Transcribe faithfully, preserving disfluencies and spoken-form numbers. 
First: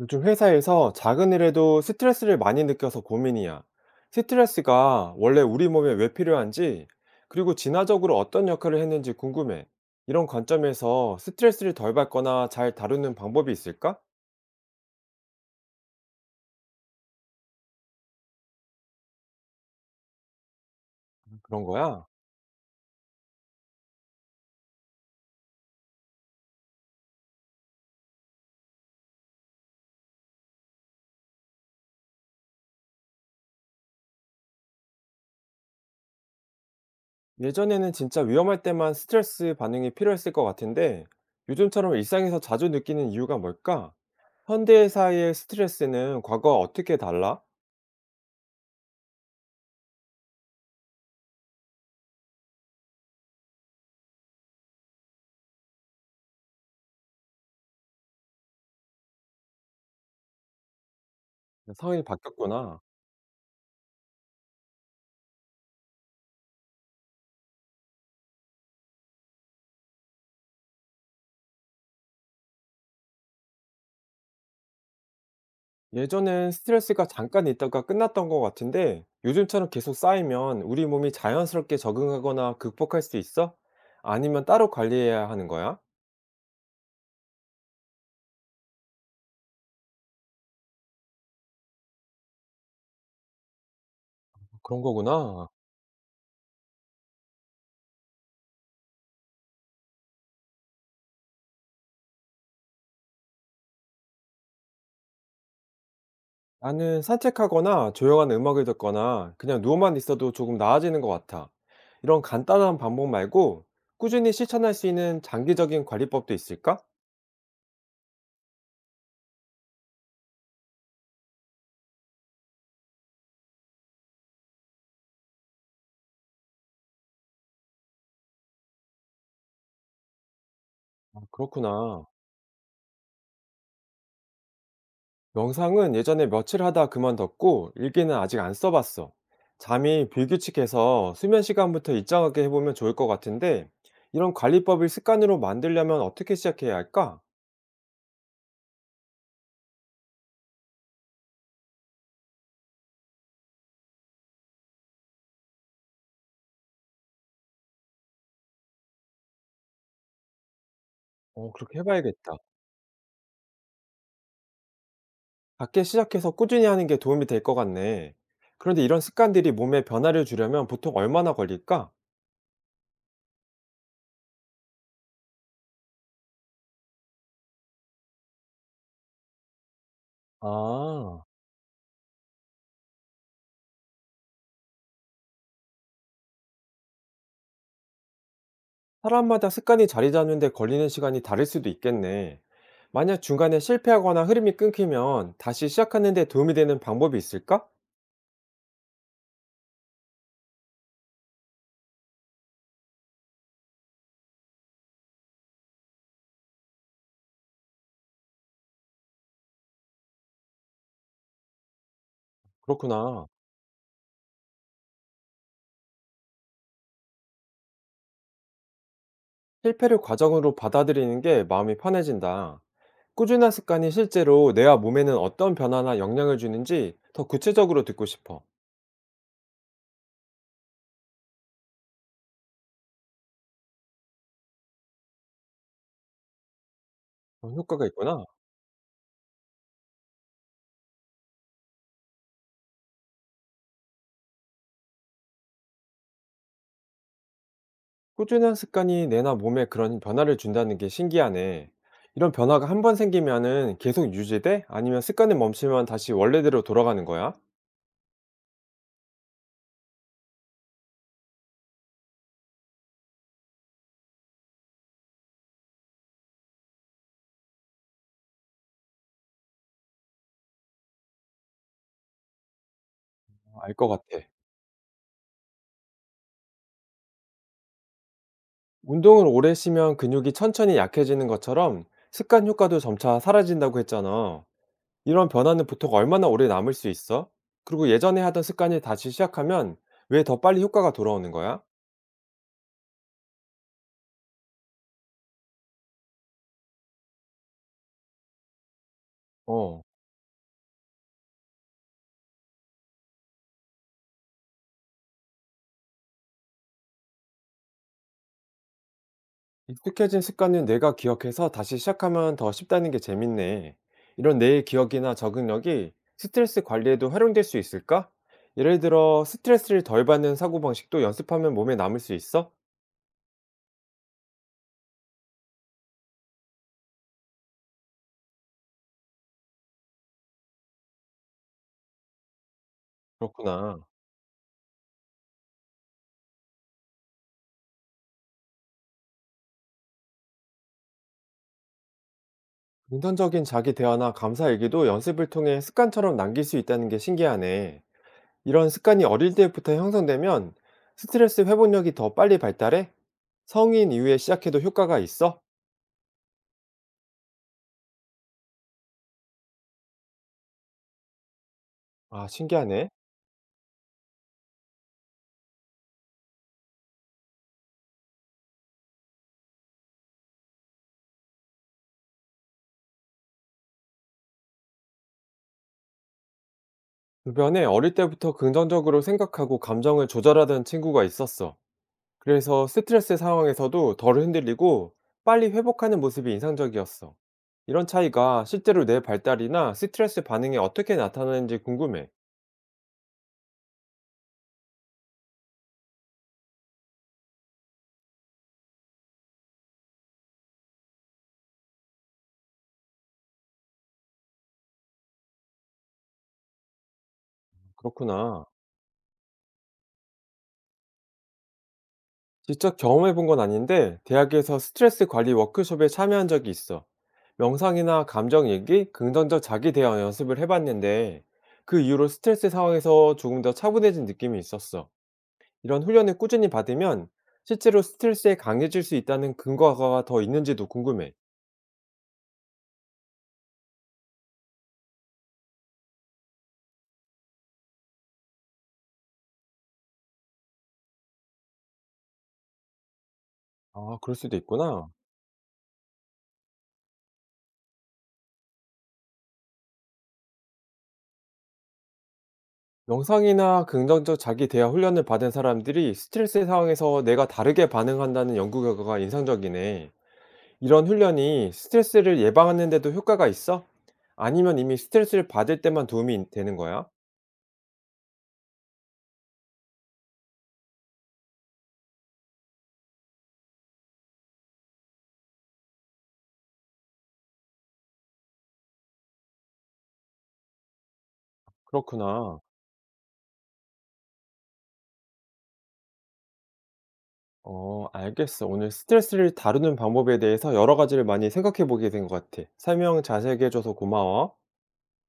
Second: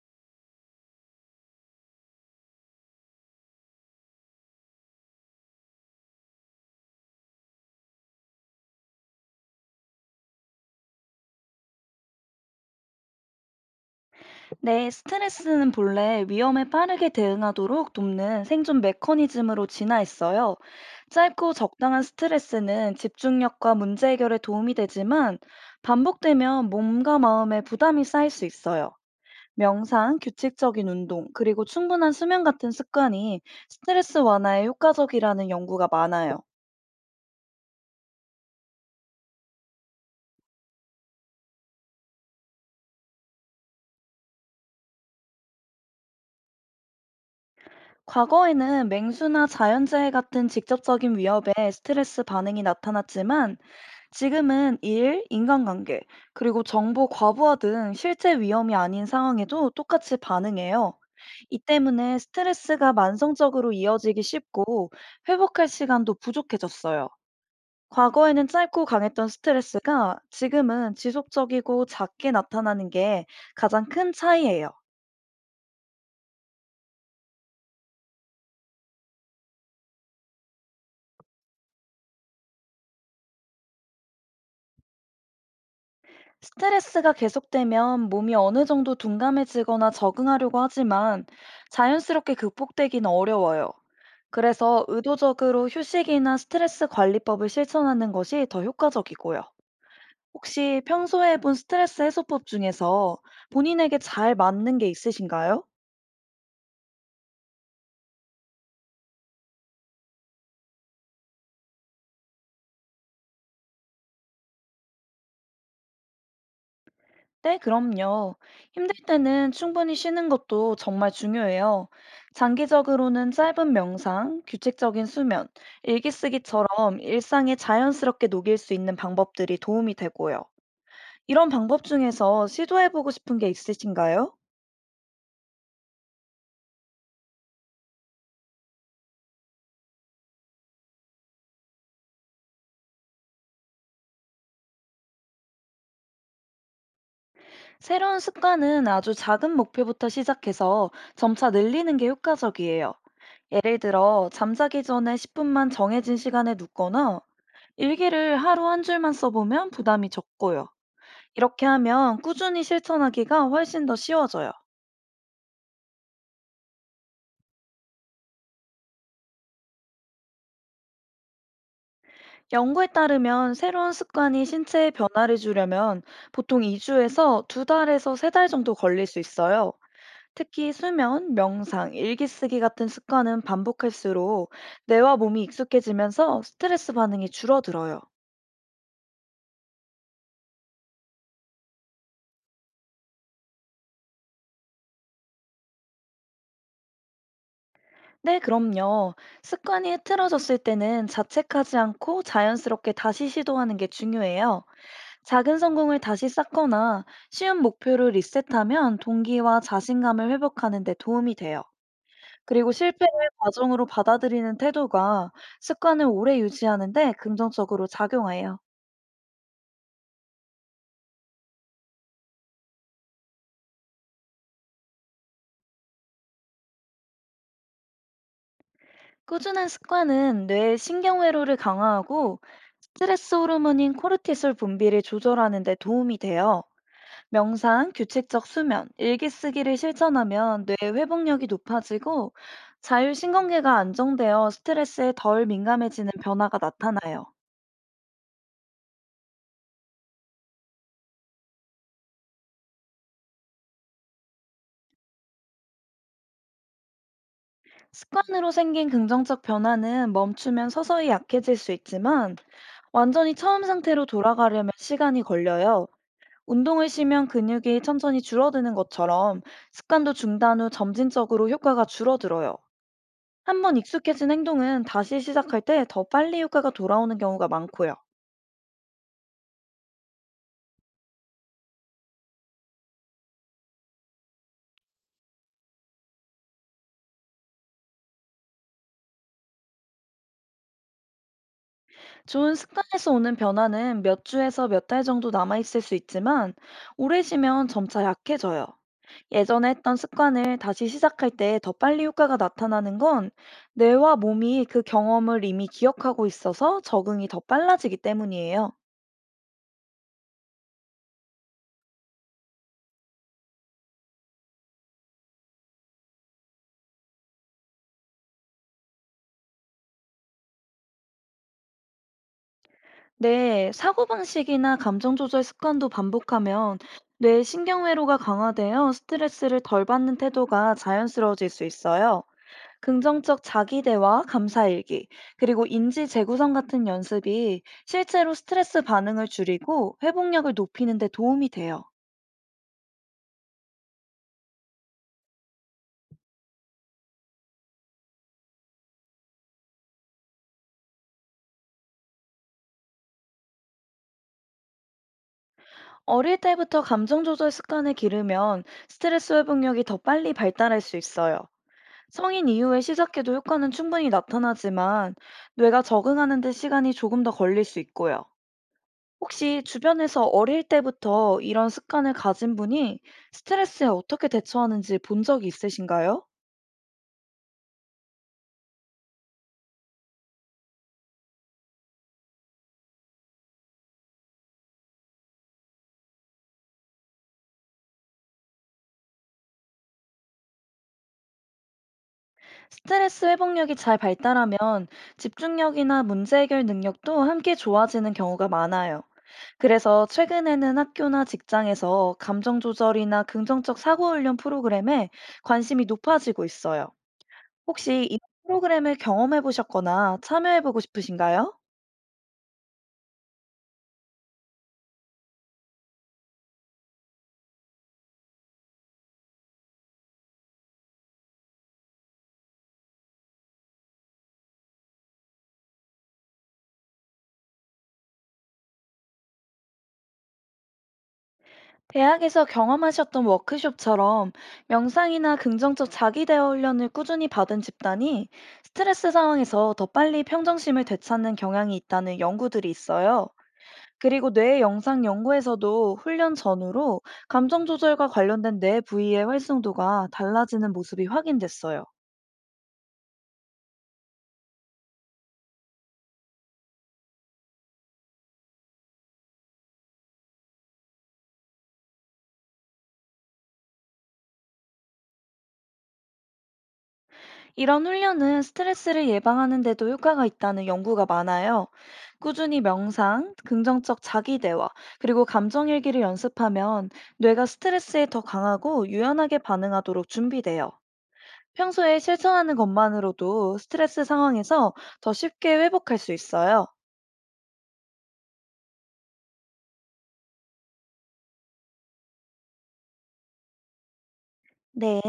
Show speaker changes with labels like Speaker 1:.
Speaker 1: 요즘 회사에서 작은 일에도 스트레스를 많이 느껴서 고민이야. 스트레스가 원래 우리 몸에 왜 필요한지, 그리고 진화적으로 어떤 역할을 했는지 궁금해. 이런 관점에서 스트레스를 덜 받거나 잘 다루는 방법이 있을까?
Speaker 2: 네, 스트레스는 본래 위험에 빠르게 대응하도록 돕는 생존 메커니즘으로 진화했어요. 짧고
Speaker 1: 그런
Speaker 2: 적당한
Speaker 1: 거야.
Speaker 2: 스트레스는 집중력과 문제 해결에 도움이 되지만 반복되면 몸과 마음에 부담이 쌓일 수 있어요. 명상, 규칙적인 운동, 그리고 충분한 수면 같은 습관이 스트레스 완화에 효과적이라는 연구가 많아요.
Speaker 1: 예전에는 진짜 위험할 때만 스트레스 반응이 필요했을 것 같은데, 요즘처럼 일상에서 자주 느끼는 이유가 뭘까? 현대 사회의 스트레스는 과거와 어떻게 달라?
Speaker 2: 과거에는 맹수나 자연재해 같은 직접적인 위협에 스트레스 반응이 나타났지만, 지금은 일, 인간관계, 그리고 정보 과부하 등 실제 위험이 아닌 상황에도 똑같이 반응해요. 이
Speaker 1: 상황이
Speaker 2: 때문에
Speaker 1: 바뀌었구나.
Speaker 2: 스트레스가 만성적으로 이어지기 쉽고 회복할 시간도 부족해졌어요. 과거에는 짧고 강했던 스트레스가 지금은 지속적이고 작게 나타나는 게 가장 큰 차이예요.
Speaker 1: 예전엔 스트레스가 잠깐 있다가 끝났던 것 같은데 요즘처럼 계속 쌓이면 우리 몸이 자연스럽게 적응하거나 극복할 수 있어? 아니면 따로 관리해야 하는 거야?
Speaker 2: 스트레스가 계속되면 몸이 어느 정도 둔감해지거나 적응하려고 하지만 자연스럽게 극복되기는 어려워요.
Speaker 1: 그런
Speaker 2: 그래서
Speaker 1: 거구나.
Speaker 2: 의도적으로 휴식이나 스트레스 관리법을 실천하는 것이 더 효과적이고요. 혹시 평소에 해본 스트레스 해소법 중에서 본인에게 잘 맞는 게 있으신가요?
Speaker 1: 나는 산책하거나 조용한 음악을 듣거나 그냥 누워만 있어도 조금 나아지는 것 같아. 이런 간단한 방법 말고 꾸준히 실천할 수 있는 장기적인 관리법도 있을까?
Speaker 2: 네, 그럼요. 힘들 때는 충분히 쉬는 것도 정말 중요해요. 장기적으로는 짧은 명상, 규칙적인 수면, 일기 쓰기처럼 일상에 자연스럽게 녹일 수 있는 방법들이 도움이 되고요.
Speaker 1: 아,
Speaker 2: 이런 방법
Speaker 1: 그렇구나.
Speaker 2: 중에서 시도해보고 싶은 게 있으신가요?
Speaker 1: 명상은 예전에 며칠 하다 그만뒀고 일기는 아직 안 써봤어. 잠이 불규칙해서 수면 시간부터 일정하게 해보면 좋을 것 같은데 이런 관리법을 습관으로 만들려면 어떻게 시작해야 할까?
Speaker 2: 새로운 습관은 아주 작은 목표부터 시작해서 점차 늘리는 게 효과적이에요. 예를 들어, 잠자기 전에 십 분만 정해진 시간에 눕거나 일기를 하루 한 줄만 써보면 부담이 적고요.
Speaker 1: 어,
Speaker 2: 이렇게
Speaker 1: 그렇게
Speaker 2: 하면
Speaker 1: 해봐야겠다.
Speaker 2: 꾸준히 실천하기가 훨씬 더 쉬워져요.
Speaker 1: 작게 시작해서 꾸준히 하는 게 도움이 될 것 같네. 그런데 이런 습관들이 몸에 변화를 주려면 보통 얼마나 걸릴까?
Speaker 2: 연구에 따르면 새로운 습관이 신체에 변화를 주려면 보통 이 주에서 두 달에서 세 달 정도 걸릴 수 있어요. 특히
Speaker 1: 아,
Speaker 2: 수면, 명상, 일기쓰기 같은 습관은 반복할수록 뇌와 몸이 익숙해지면서 스트레스 반응이 줄어들어요.
Speaker 1: 사람마다 습관이 자리 잡는데 걸리는 시간이 다를 수도 있겠네. 만약 중간에 실패하거나 흐름이 끊기면 다시 시작하는 데 도움이 되는 방법이 있을까?
Speaker 2: 네, 그럼요. 습관이 흐트러졌을 때는 자책하지 않고 자연스럽게 다시 시도하는 게 중요해요. 작은 성공을 다시 쌓거나 쉬운 목표를 리셋하면 동기와 자신감을 회복하는 데 도움이 돼요. 그리고 실패를
Speaker 1: 그렇구나.
Speaker 2: 과정으로 받아들이는 태도가 습관을 오래 유지하는 데 긍정적으로 작용해요.
Speaker 1: 실패를 과정으로 받아들이는 게 마음이 편해진다. 꾸준한 습관이 실제로 내와 몸에는 어떤 변화나 영향을 주는지 더 구체적으로 듣고 싶어.
Speaker 2: 꾸준한 습관은 뇌의 신경회로를 강화하고 스트레스 호르몬인 코르티솔 분비를 조절하는 데 도움이 돼요.
Speaker 1: 그런 효과가
Speaker 2: 명상,
Speaker 1: 있구나.
Speaker 2: 규칙적 수면, 일기 쓰기를 실천하면 뇌 회복력이 높아지고 자율신경계가 안정되어 스트레스에 덜 민감해지는 변화가 나타나요.
Speaker 1: 꾸준한 습관이 내나 몸에 그런 변화를 준다는 게 신기하네. 이런 변화가 한 번 생기면은 계속 유지돼? 아니면 습관을 멈추면 다시 원래대로 돌아가는 거야?
Speaker 2: 습관으로 생긴 긍정적 변화는 멈추면 서서히 약해질 수 있지만 완전히 처음 상태로 돌아가려면 시간이 걸려요. 운동을 쉬면 근육이 천천히 줄어드는 것처럼 습관도 중단 후 점진적으로 효과가 줄어들어요.
Speaker 1: 알
Speaker 2: 한번
Speaker 1: 것 같아.
Speaker 2: 익숙해진 행동은 다시 시작할 때 더 빨리 효과가 돌아오는 경우가 많고요.
Speaker 1: 운동을 오래 쉬면 근육이 천천히 약해지는 것처럼 습관 효과도 점차 사라진다고 했잖아. 이런 변화는 보통 얼마나 오래 남을 수 있어? 그리고 예전에 하던 습관을 다시 시작하면 왜 더 빨리 효과가 돌아오는 거야?
Speaker 2: 좋은 습관에서 오는 변화는 몇 주에서 몇 달 정도 남아있을 수 있지만, 오래 쉬면 점차 약해져요. 예전에
Speaker 1: 어,
Speaker 2: 했던 습관을 다시 시작할 때 더 빨리 효과가 나타나는 건 뇌와 몸이 그 경험을 이미 기억하고 있어서 적응이 더 빨라지기 때문이에요.
Speaker 1: 익숙해진 습관은 내가 기억해서 다시 시작하면 더 쉽다는 게 재밌네. 이런 뇌의 기억이나 적응력이 스트레스 관리에도 활용될 수 있을까? 예를 들어 스트레스를 덜 받는 사고방식도 연습하면 몸에 남을 수 있어?
Speaker 2: 네, 사고방식이나 감정조절 습관도 반복하면 뇌 신경회로가 강화되어 스트레스를 덜 받는 태도가 자연스러워질 수 있어요. 긍정적
Speaker 1: 그렇구나.
Speaker 2: 자기대화, 감사일기, 그리고 인지 재구성 같은 연습이 실제로 스트레스 반응을 줄이고 회복력을 높이는 데 도움이 돼요.
Speaker 1: 긍정적인 자기 대화나 감사 일기도 연습을 통해 습관처럼 남길 수 있다는 게 신기하네. 이런 습관이 어릴 때부터 형성되면 스트레스 회복력이 더 빨리 발달해? 성인 이후에 시작해도 효과가 있어?
Speaker 2: 어릴 때부터 감정 조절 습관을 기르면 스트레스 회복력이 더 빨리 발달할 수 있어요.
Speaker 1: 아,
Speaker 2: 성인 이후에
Speaker 1: 신기하네.
Speaker 2: 시작해도 효과는 충분히 나타나지만 뇌가 적응하는 데 시간이 조금 더 걸릴 수 있고요. 혹시 주변에서 어릴 때부터 이런 습관을 가진 분이 스트레스에 어떻게 대처하는지 본 적이 있으신가요?
Speaker 1: 주변에 어릴 때부터 긍정적으로 생각하고 감정을 조절하던 친구가 있었어. 그래서 스트레스 상황에서도 덜 흔들리고 빨리 회복하는 모습이 인상적이었어. 이런 차이가 실제로 뇌 발달이나 스트레스 반응에 어떻게 나타나는지 궁금해.
Speaker 2: 스트레스 회복력이 잘 발달하면 집중력이나 문제 해결 능력도 함께 좋아지는 경우가 많아요. 그래서 최근에는 학교나 직장에서 감정 조절이나 긍정적 사고 훈련 프로그램에 관심이 높아지고 있어요. 혹시 이
Speaker 1: 그렇구나.
Speaker 2: 프로그램을 경험해 보셨거나 참여해 보고 싶으신가요?
Speaker 1: 직접 경험해 본 건 아닌데 대학에서 스트레스 관리 워크숍에 참여한 적이 있어. 명상이나 감정 얘기, 긍정적 자기 대화 연습을 해봤는데 그 이후로 스트레스 상황에서 조금 더 차분해진 느낌이 있었어. 이런 훈련을 꾸준히 받으면 실제로 스트레스에 강해질 수 있다는 근거가 더 있는지도 궁금해.
Speaker 2: 대학에서 경험하셨던 워크숍처럼 명상이나 긍정적 자기 대화 훈련을 꾸준히 받은 집단이 스트레스 상황에서 더 빨리 평정심을 되찾는 경향이 있다는 연구들이 있어요.
Speaker 1: 아, 그럴
Speaker 2: 그리고
Speaker 1: 수도
Speaker 2: 뇌
Speaker 1: 있구나.
Speaker 2: 영상 연구에서도 훈련 전후로 감정 조절과 관련된 뇌 부위의 활성도가 달라지는 모습이 확인됐어요.
Speaker 1: 명상이나 긍정적 자기 대화 훈련을 받은 사람들이 스트레스 상황에서 내가 다르게 반응한다는 연구 결과가 인상적이네. 이런 훈련이 스트레스를 예방하는 데도 효과가 있어? 아니면 이미 스트레스를 받을 때만 도움이 되는 거야?
Speaker 2: 이런 훈련은 스트레스를 예방하는 데도 효과가 있다는 연구가 많아요. 꾸준히 명상, 긍정적 자기 대화, 그리고 감정 일기를 연습하면 뇌가 스트레스에 더 강하고 유연하게 반응하도록 준비돼요. 평소에
Speaker 1: 그렇구나.
Speaker 2: 실천하는 것만으로도 스트레스 상황에서 더 쉽게 회복할 수 있어요.
Speaker 1: 어, 알겠어. 오늘 스트레스를 다루는 방법에 대해서 여러 가지를 많이 생각해 보게 된 것 같아. 설명 자세하게 해줘서 고마워.
Speaker 2: 네.